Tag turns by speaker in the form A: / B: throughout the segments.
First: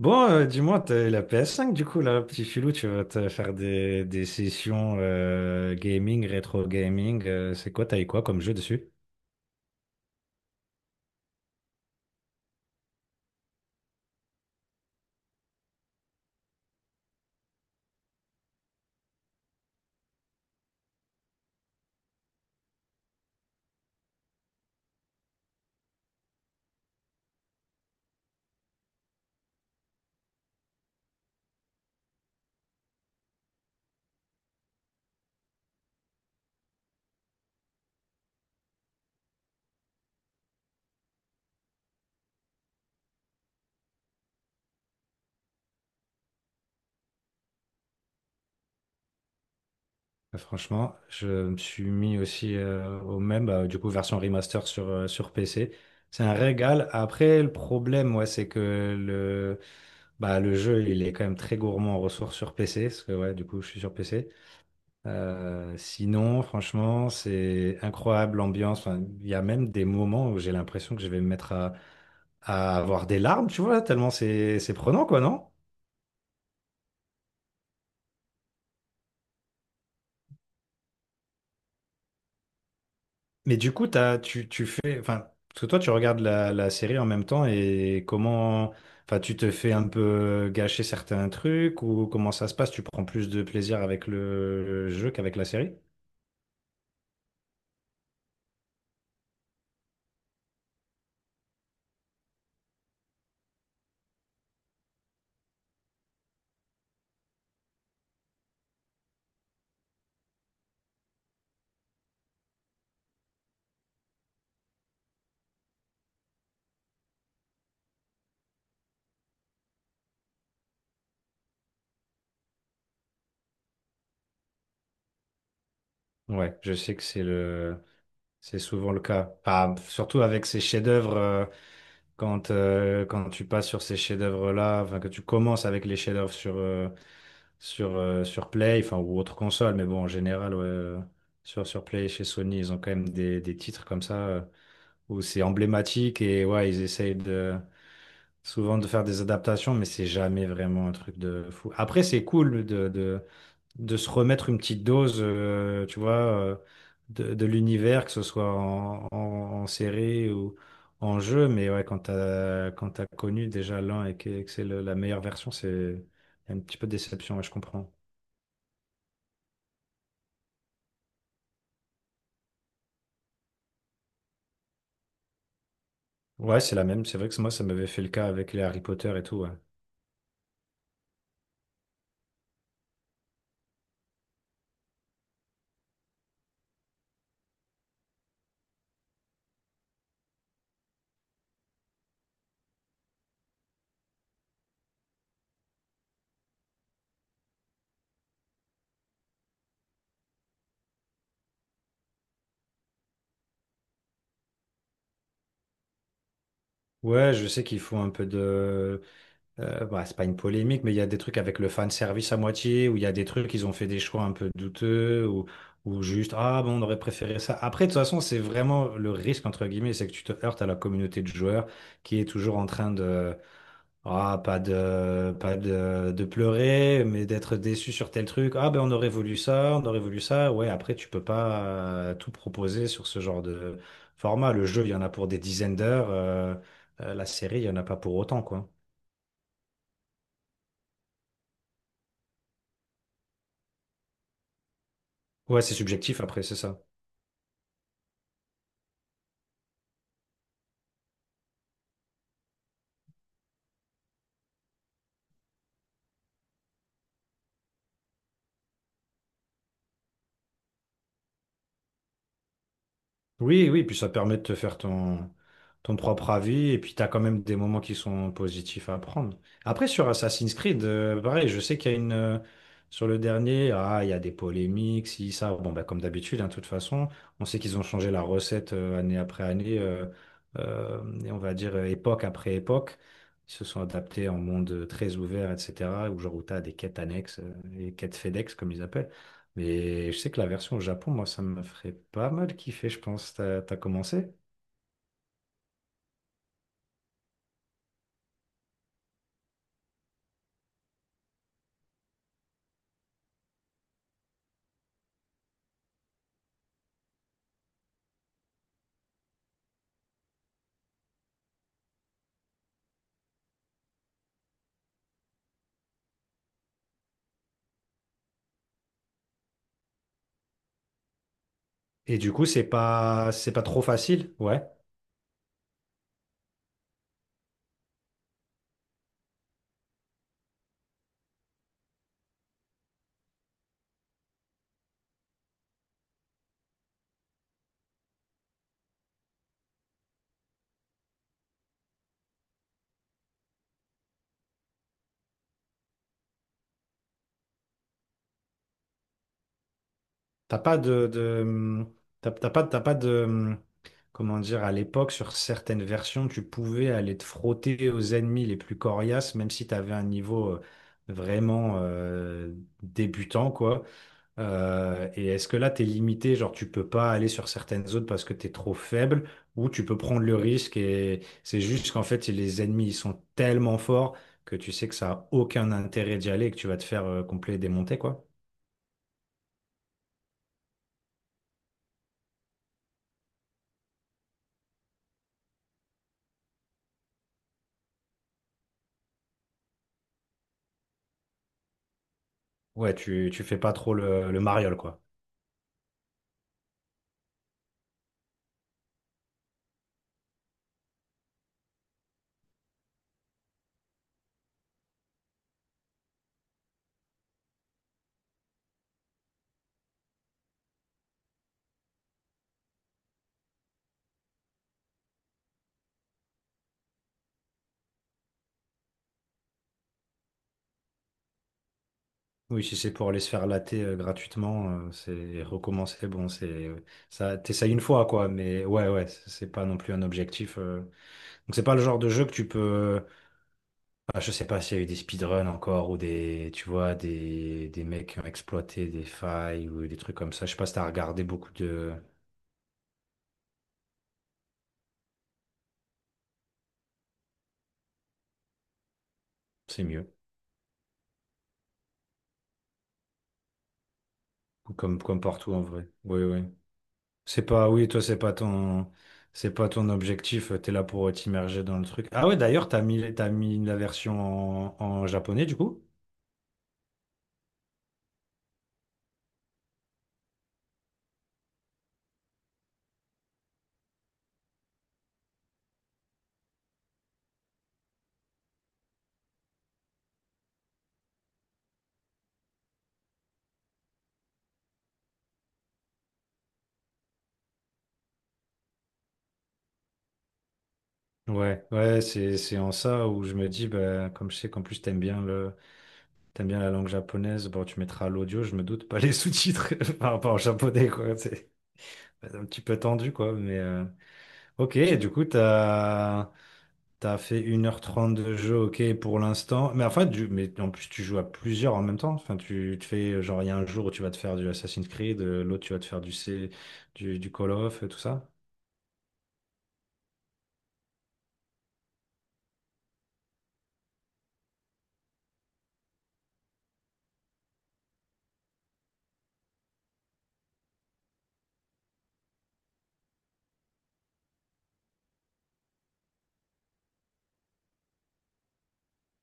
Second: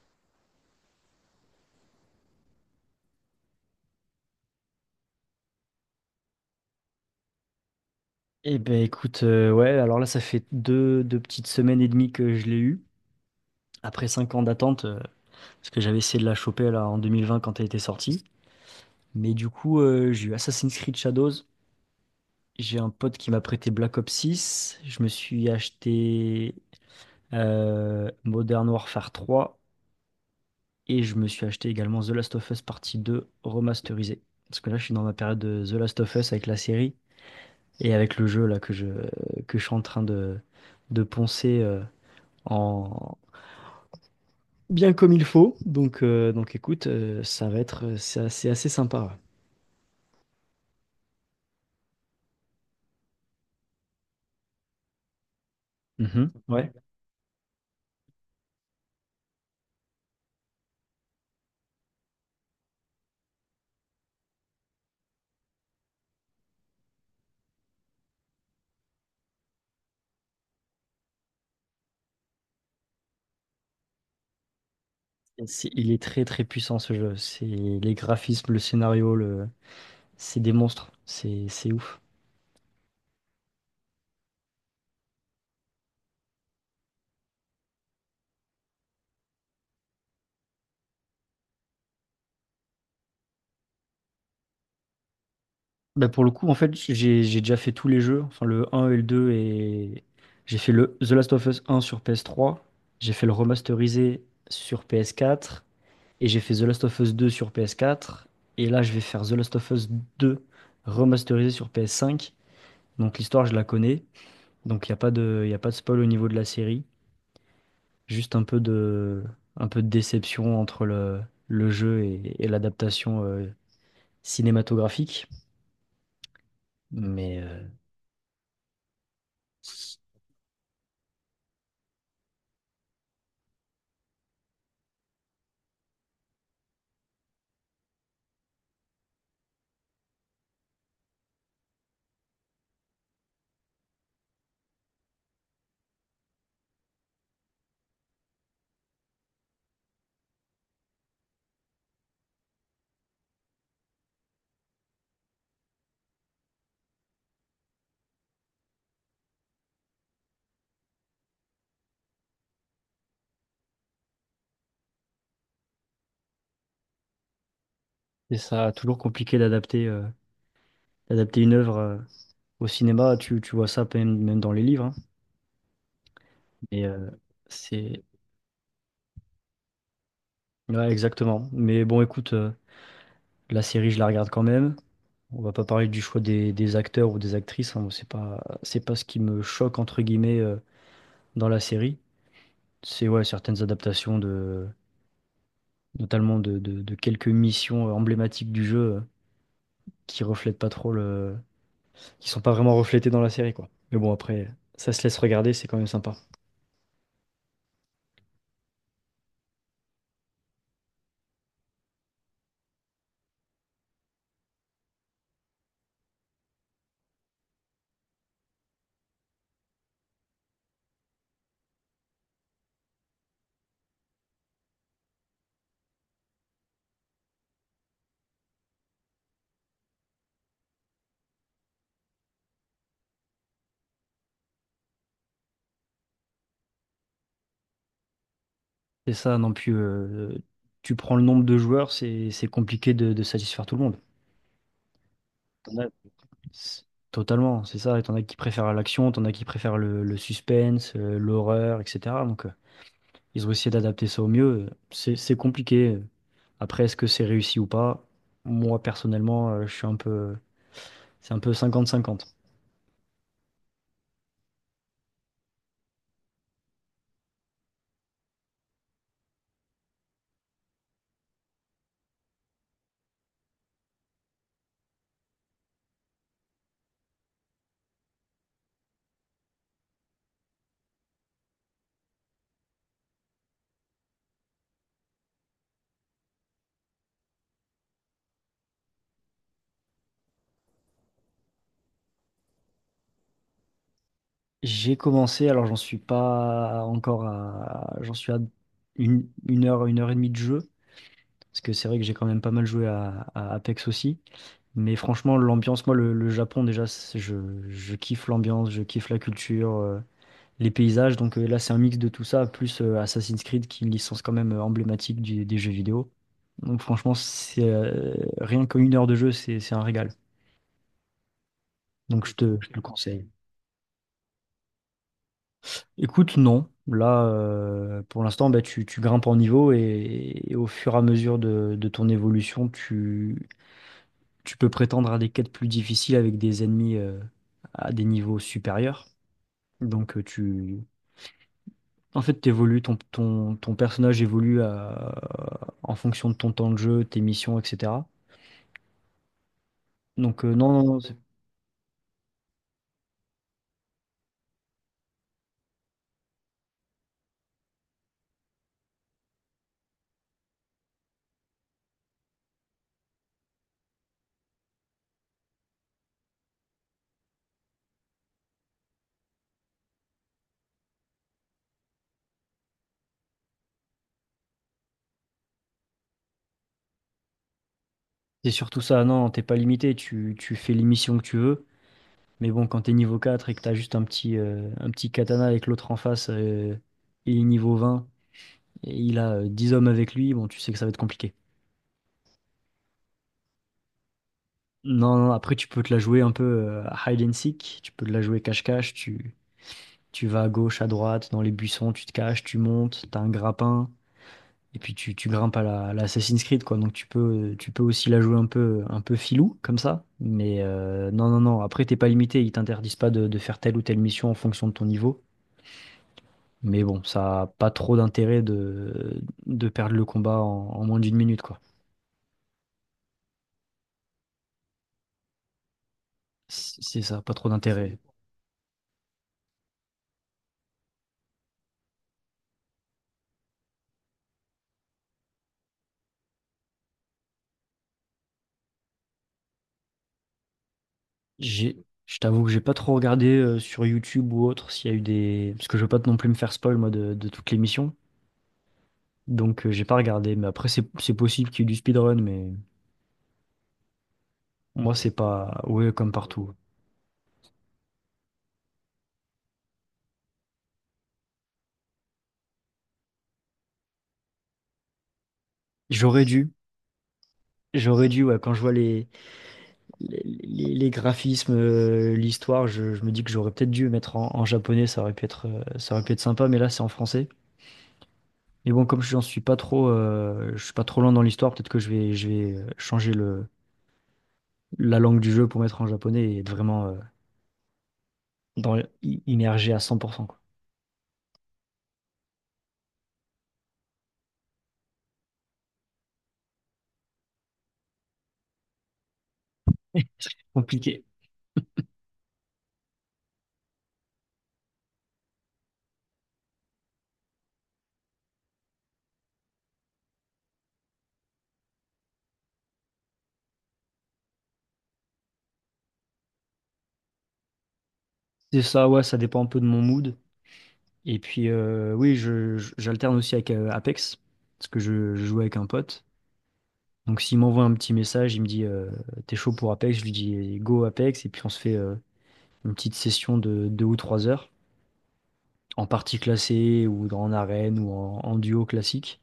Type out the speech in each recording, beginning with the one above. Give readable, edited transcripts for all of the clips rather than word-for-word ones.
A: Bon, dis-moi, t'as la PS5 du coup, là, petit filou, tu vas te faire des sessions gaming, rétro gaming. C'est quoi, t'as eu quoi comme jeu
B: Eh ben
A: dessus?
B: écoute, ouais, alors là, ça fait deux petites semaines et demie que je l'ai eu. Après 5 ans d'attente, parce que j'avais essayé de la choper là en 2020 quand elle était sortie. Mais du coup, j'ai eu Assassin's Creed Shadows. J'ai un pote qui m'a prêté Black Ops six. Je me suis acheté Modern Warfare trois. Et je me suis acheté également The Last of Us Partie deux remasterisée. Parce que là, je suis dans ma période de The Last of Us avec la série et avec le jeu là que je suis en train de poncer, en, bien comme il faut. Donc écoute, c'est assez sympa.
A: Franchement, je me suis mis aussi au même, bah, du coup, version remaster sur, sur PC.
B: Ouais.
A: C'est
B: Mhm.
A: un
B: Ouais.
A: régal. Après, le problème, ouais, c'est que le, bah, le jeu, il est quand même très gourmand en ressources sur PC, parce que, ouais, du coup, je suis sur PC. Sinon, franchement, c'est incroyable l'ambiance. Enfin, il y a même des moments où j'ai l'impression que je vais me mettre à avoir des larmes, tu vois, tellement c'est prenant, quoi,
B: Et
A: non?
B: il est très très puissant ce jeu. C'est les graphismes, le scénario, c'est des monstres. C'est ouf.
A: Mais du coup, tu fais, enfin, parce que toi, tu regardes la série en même temps et comment, enfin, tu te fais un peu gâcher certains trucs ou comment ça se passe? Tu prends plus de plaisir avec le jeu qu'avec la série?
B: Bah pour le coup, en fait, j'ai déjà fait tous les jeux, enfin le 1 et le 2, et j'ai fait le The Last of Us 1 sur PS3, j'ai fait le remasterisé sur PS4, et j'ai fait The Last of Us 2 sur PS4, et là je vais faire The Last of Us 2 remasterisé sur PS5. Donc l'histoire, je la connais. Donc il a pas de spoil au niveau de la série, juste un peu de déception entre le jeu et l'adaptation cinématographique.
A: Ouais, je sais que c'est
B: Mais
A: le, C'est souvent le cas. Enfin, surtout avec ces chefs-d'œuvre, quand, quand tu passes sur ces chefs-d'œuvre-là, enfin, que tu commences avec les chefs-d'œuvre sur, sur, sur Play, enfin, ou autre console, mais bon, en général, ouais, sur, sur Play, chez Sony, ils ont quand même des titres comme ça, où c'est emblématique et ouais, ils essayent de, souvent de faire des adaptations, mais c'est jamais vraiment un truc de fou. Après, c'est cool de se remettre une petite dose, tu vois, de l'univers, que ce soit en, en, en série ou en jeu. Mais ouais, quand t'as connu déjà l'un et que c'est le- la meilleure version, c'est un petit peu de déception, ouais, je comprends.
B: c'est ça, toujours compliqué d'adapter une œuvre au cinéma. Tu vois ça même, même dans les livres, hein.
A: Ouais, c'est
B: Mais
A: la même.
B: euh,
A: C'est vrai que moi, ça m'avait fait
B: c'est...
A: le cas avec les Harry Potter et tout, ouais.
B: Ouais, exactement. Mais bon, écoute, la série, je la regarde quand même. On va pas parler du choix des acteurs ou des actrices, hein. Bon, c'est pas ce qui me choque, entre guillemets, dans la série. C'est ouais, certaines adaptations de notamment de quelques missions emblématiques du jeu qui reflètent pas trop le qui sont pas vraiment reflétées dans la série, quoi. Mais bon après ça se laisse regarder, c'est quand même sympa.
A: Ouais, je sais qu'ils font un peu de... Bah, c'est pas une polémique, mais il y a des trucs avec le fan service à moitié, où il y a des trucs, ils ont fait des choix un peu douteux, ou juste, ah bon, on aurait préféré ça. Après, de toute façon, c'est vraiment le risque, entre guillemets, c'est que tu te heurtes à la communauté de joueurs qui est toujours en train de, ah, pas de, de pleurer, mais d'être déçu sur tel truc. Ah ben, on aurait voulu ça, on aurait voulu ça. Ouais, après, tu peux pas tout proposer sur ce genre de format. Le jeu, il y en a pour des dizaines d'heures, la série, il y en a pas pour autant, quoi.
B: C'est ça non plus tu prends le nombre de joueurs, c'est compliqué de satisfaire tout le monde.
A: Ouais, c'est
B: T'en as-
A: subjectif après, c'est ça.
B: c'est- Totalement, c'est ça. T'en as qui préfèrent l'action, t'en as qui préfèrent le suspense, l'horreur, etc. Donc ils ont essayé d'adapter ça au mieux. C'est compliqué. Après, est-ce que c'est réussi ou pas? Moi, personnellement, je suis un peu, c'est un peu 50-50.
A: Oui, oui, puis ça permet de te faire ton, ton propre avis, et puis t'as quand même des moments qui sont positifs à prendre. Après, sur Assassin's Creed, pareil, je sais qu'il y a une... sur le dernier, ah, il y a des polémiques, si, ça, bon, bah, comme d'habitude, hein, de toute façon, on sait qu'ils ont changé la recette année après année, et on va dire époque après époque. Ils se sont adaptés en monde très ouvert, etc., où genre où t'as des quêtes annexes, et quêtes FedEx, comme ils appellent. Mais je sais que la version au Japon, moi, ça me ferait pas mal kiffer, je pense. T'as, t'as commencé?
B: J'ai commencé, alors j'en suis pas encore à, j'en suis à une heure et demie de jeu, parce que c'est vrai que j'ai quand même pas mal joué à Apex aussi. Mais franchement, l'ambiance, moi, le Japon, déjà, je kiffe l'ambiance, je kiffe la culture, les paysages. Donc là, c'est un mix de tout ça, plus Assassin's Creed, qui est une licence quand même emblématique des jeux vidéo. Donc franchement, c'est rien qu'une heure de jeu, c'est un régal.
A: Et
B: Donc
A: du coup,
B: je te le conseille.
A: c'est pas trop facile, ouais.
B: Écoute, non. Là, pour l'instant, bah, tu grimpes en niveau et au fur et à mesure de ton évolution, tu peux prétendre à des quêtes plus difficiles avec des ennemis à des niveaux supérieurs. Donc euh, tu, En fait, t'évolues, ton personnage évolue en fonction de ton temps de jeu, tes missions, etc. Donc,
A: T'as
B: non,
A: pas
B: non, non,
A: de,
B: c'est
A: de, t'as, t'as pas de, comment dire, à l'époque, sur certaines versions, tu pouvais aller te frotter aux ennemis les plus coriaces, même si t'avais un niveau vraiment débutant, quoi. Et est-ce que là, tu es limité, genre tu peux pas aller sur certaines zones parce que tu es trop faible, ou tu peux prendre le risque et c'est juste qu'en fait, les ennemis, ils sont tellement forts que tu sais que ça a aucun intérêt d'y aller et que tu vas te faire complet démonter, quoi.
B: c'est surtout ça. Non, t'es pas limité, tu fais les missions que tu veux. Mais bon, quand t'es niveau 4 et que t'as juste un petit katana avec l'autre en face, il est niveau 20 et il a 10 hommes avec lui, bon, tu sais que ça va être compliqué.
A: Ouais, tu fais pas trop le mariole, quoi.
B: Non, non, après, tu peux te la jouer un peu à hide and seek, tu peux te la jouer cache-cache, tu vas à gauche, à droite, dans les buissons, tu te caches, tu montes, t'as un grappin. Et puis tu grimpes à la Assassin's Creed, quoi. Donc tu peux aussi la jouer un peu filou, comme ça. Mais non, non, non. Après, t'es pas limité. Ils t'interdisent pas de faire telle ou telle mission en fonction de ton niveau. Mais bon, ça a pas trop d'intérêt de perdre le combat en moins d'une minute, quoi.
A: Oui, si c'est pour aller se faire latter gratuitement, c'est recommencer, bon, c'est
B: C'est ça, pas
A: ça,
B: trop
A: t'essayes une
B: d'intérêt.
A: fois, quoi, mais ouais, ouais, c'est pas non plus un objectif. Donc c'est pas le genre de jeu que tu peux Ah, je sais pas s'il y a eu des speedruns encore ou des, tu vois, des mecs qui ont exploité des failles ou des trucs comme ça. Je sais pas si t'as regardé beaucoup
B: J'ai,
A: de...
B: je t'avoue que j'ai pas trop regardé sur YouTube ou autre s'il y a eu des. Parce que je veux pas non plus me faire spoil, moi, de toutes les missions. Donc j'ai
A: C'est
B: pas
A: mieux.
B: regardé. Mais après, c'est possible qu'il y ait du speedrun, mais moi,
A: Comme,
B: c'est
A: comme partout
B: pas.
A: en vrai.
B: Ouais, comme
A: Oui, oui.
B: partout.
A: C'est pas, oui, toi, c'est pas ton objectif. T'es là pour t'immerger dans le truc. Ah ouais, d'ailleurs, t'as mis la version en, en japonais du coup?
B: J'aurais dû, J'aurais dû, ouais, quand je vois les graphismes, l'histoire, je me dis que j'aurais peut-être dû mettre en japonais, ça aurait pu être sympa, mais là c'est en français. Mais bon, comme j'en suis pas trop, je suis pas trop loin dans l'histoire, peut-être que je vais changer la langue du jeu pour mettre en japonais et être vraiment dans, immergé à 100%, quoi.
A: Ouais, ouais, c'est en ça où je me dis, bah, comme je sais qu'en plus t'aimes bien le, t'aimes bien la langue japonaise, bon, tu mettras l'audio, je me doute, pas les sous-titres par rapport au japonais,
B: Compliqué.
A: quoi. Un petit peu tendu, quoi. Mais ok, et du coup, t'as as fait 1h30 de jeu, ok, pour l'instant. Mais enfin, du... mais en plus, tu joues à plusieurs en même temps. Enfin, tu te fais, genre, il y a un jour où tu vas te faire du Assassin's Creed, l'autre, tu vas te faire du, C... du Call of, et tout ça.
B: C'est ça, ouais, ça dépend un peu de mon mood. Et puis, oui, j'alterne aussi avec Apex, parce que je joue avec un pote. Donc s'il m'envoie un petit message, il me dit t'es chaud pour Apex, je lui dis go Apex et puis on se fait une petite session de 2 ou 3 heures en partie classée ou en arène ou en duo classique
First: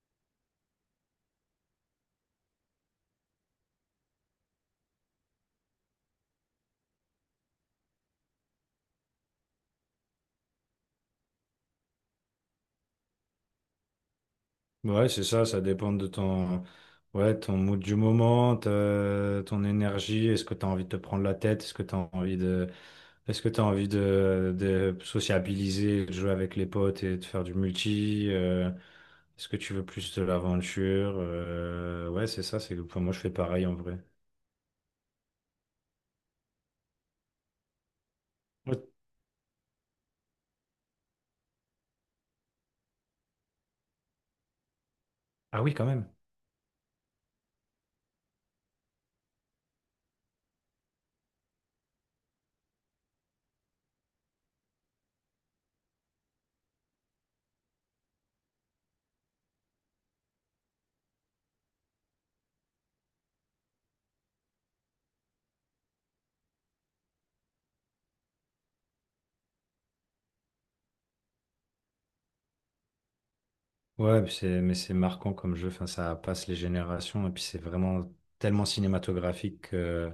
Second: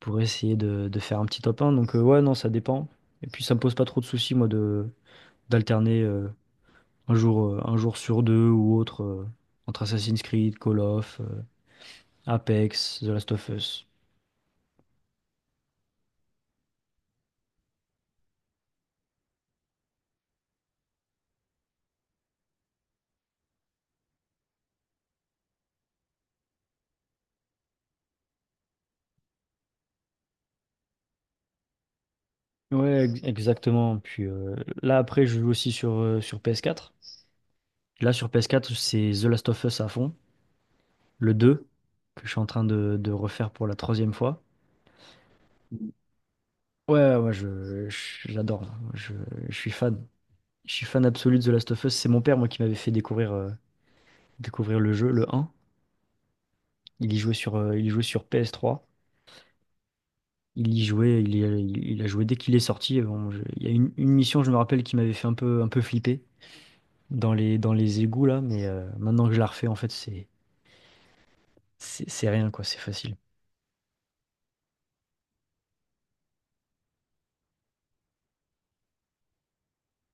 B: pour essayer de faire un petit top un. Donc ouais non ça dépend. Et puis ça me pose pas trop de soucis moi de d'alterner un jour sur deux ou autre entre Assassin's Creed, Call of, Apex, The Last of Us.
A: Ouais, c'est ça, ça dépend de ton, ouais, ton mood du moment, ta- ton énergie, est-ce que tu as envie de te prendre la tête, est-ce que tu as envie de. Est-ce que tu as envie de sociabiliser, de jouer avec les potes et de faire du multi? Est-ce que tu veux plus de l'aventure? Ouais, c'est ça, c'est enfin,
B: Ouais,
A: moi je fais pareil en
B: exactement.
A: vrai.
B: Puis là après je joue aussi sur PS4. Là, sur PS4,
A: Ouais.
B: c'est The Last of Us à fond, le 2, que je suis en train de refaire pour la troisième fois.
A: Ah oui, quand même.
B: Ouais, ouais, moi, j'adore, hein. Je suis fan. Je suis fan absolu de The Last of Us. C'est mon père, moi, qui m'avait fait découvrir, découvrir le jeu, le 1. Il y jouait sur PS3. Il y jouait, il, y a, il a joué dès qu'il est sorti. Bon, il y a une mission, je me rappelle, qui m'avait fait un peu flipper dans les égouts, là. Mais maintenant que je la refais, en fait, c'est rien, quoi. C'est facile.
A: Ouais, mais c'est marquant comme jeu, enfin, ça passe les générations et puis c'est vraiment tellement cinématographique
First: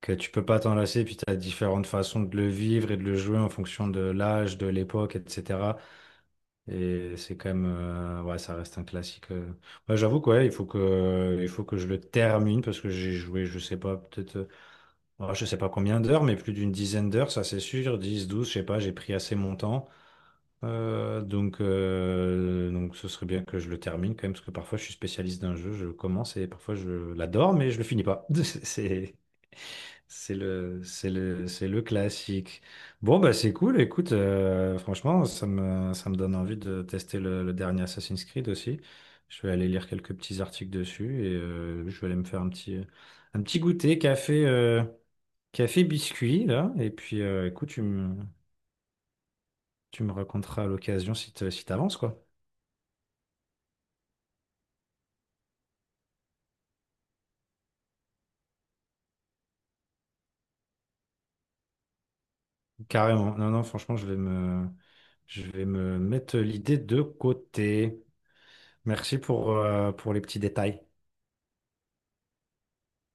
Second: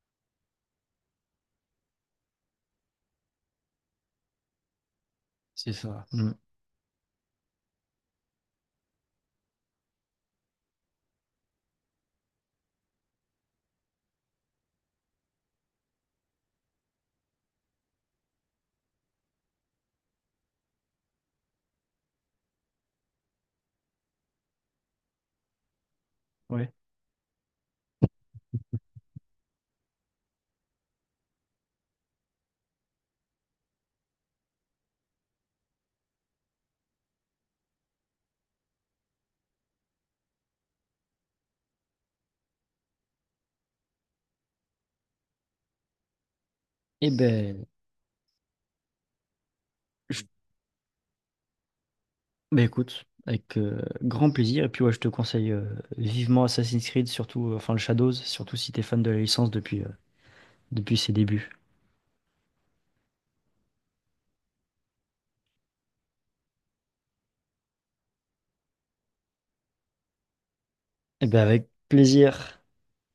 A: que tu peux pas t'en lasser, puis tu as différentes façons de le vivre et de le jouer en fonction de l'âge, de l'époque,
B: C'est
A: etc.
B: ça. Mm.
A: Et c'est quand même, ouais, ça reste un classique. Ouais, j'avoue que ouais, il faut que je le termine parce que j'ai joué, je sais pas, peut-être, ouais, je sais pas combien d'heures, mais plus d'une dizaine d'heures, ça c'est sûr, 10 12 je sais pas, j'ai pris assez mon temps. Donc ce serait bien que je le termine quand même, parce que parfois je suis spécialiste d'un jeu, je commence et
B: Ouais.
A: parfois je l'adore, mais je le finis pas. C'est, c'est le classique. Bon, bah c'est cool, écoute, franchement, ça me donne envie de tester le dernier Assassin's Creed aussi. Je vais aller lire quelques petits articles dessus et je vais aller me faire un petit goûter café, café biscuit, là. Et
B: Eh
A: puis,
B: ben.
A: écoute, tu me
B: Je
A: raconteras à l'occasion si te- si t'avances, quoi.
B: Bah écoute, avec grand plaisir. Et puis ouais, je te conseille vivement Assassin's Creed, surtout, enfin le Shadows, surtout si t'es fan de la licence depuis ses débuts.
A: Carrément. Non, non, franchement, je vais me mettre l'idée de côté. Merci pour les petits détails.
B: Et ben avec plaisir.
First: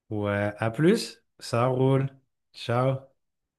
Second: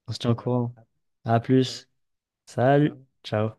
B: On se tient au
A: Ouais, à
B: courant.
A: plus.
B: À
A: Ça
B: plus.
A: roule.
B: Salut.
A: Ciao.
B: Ciao.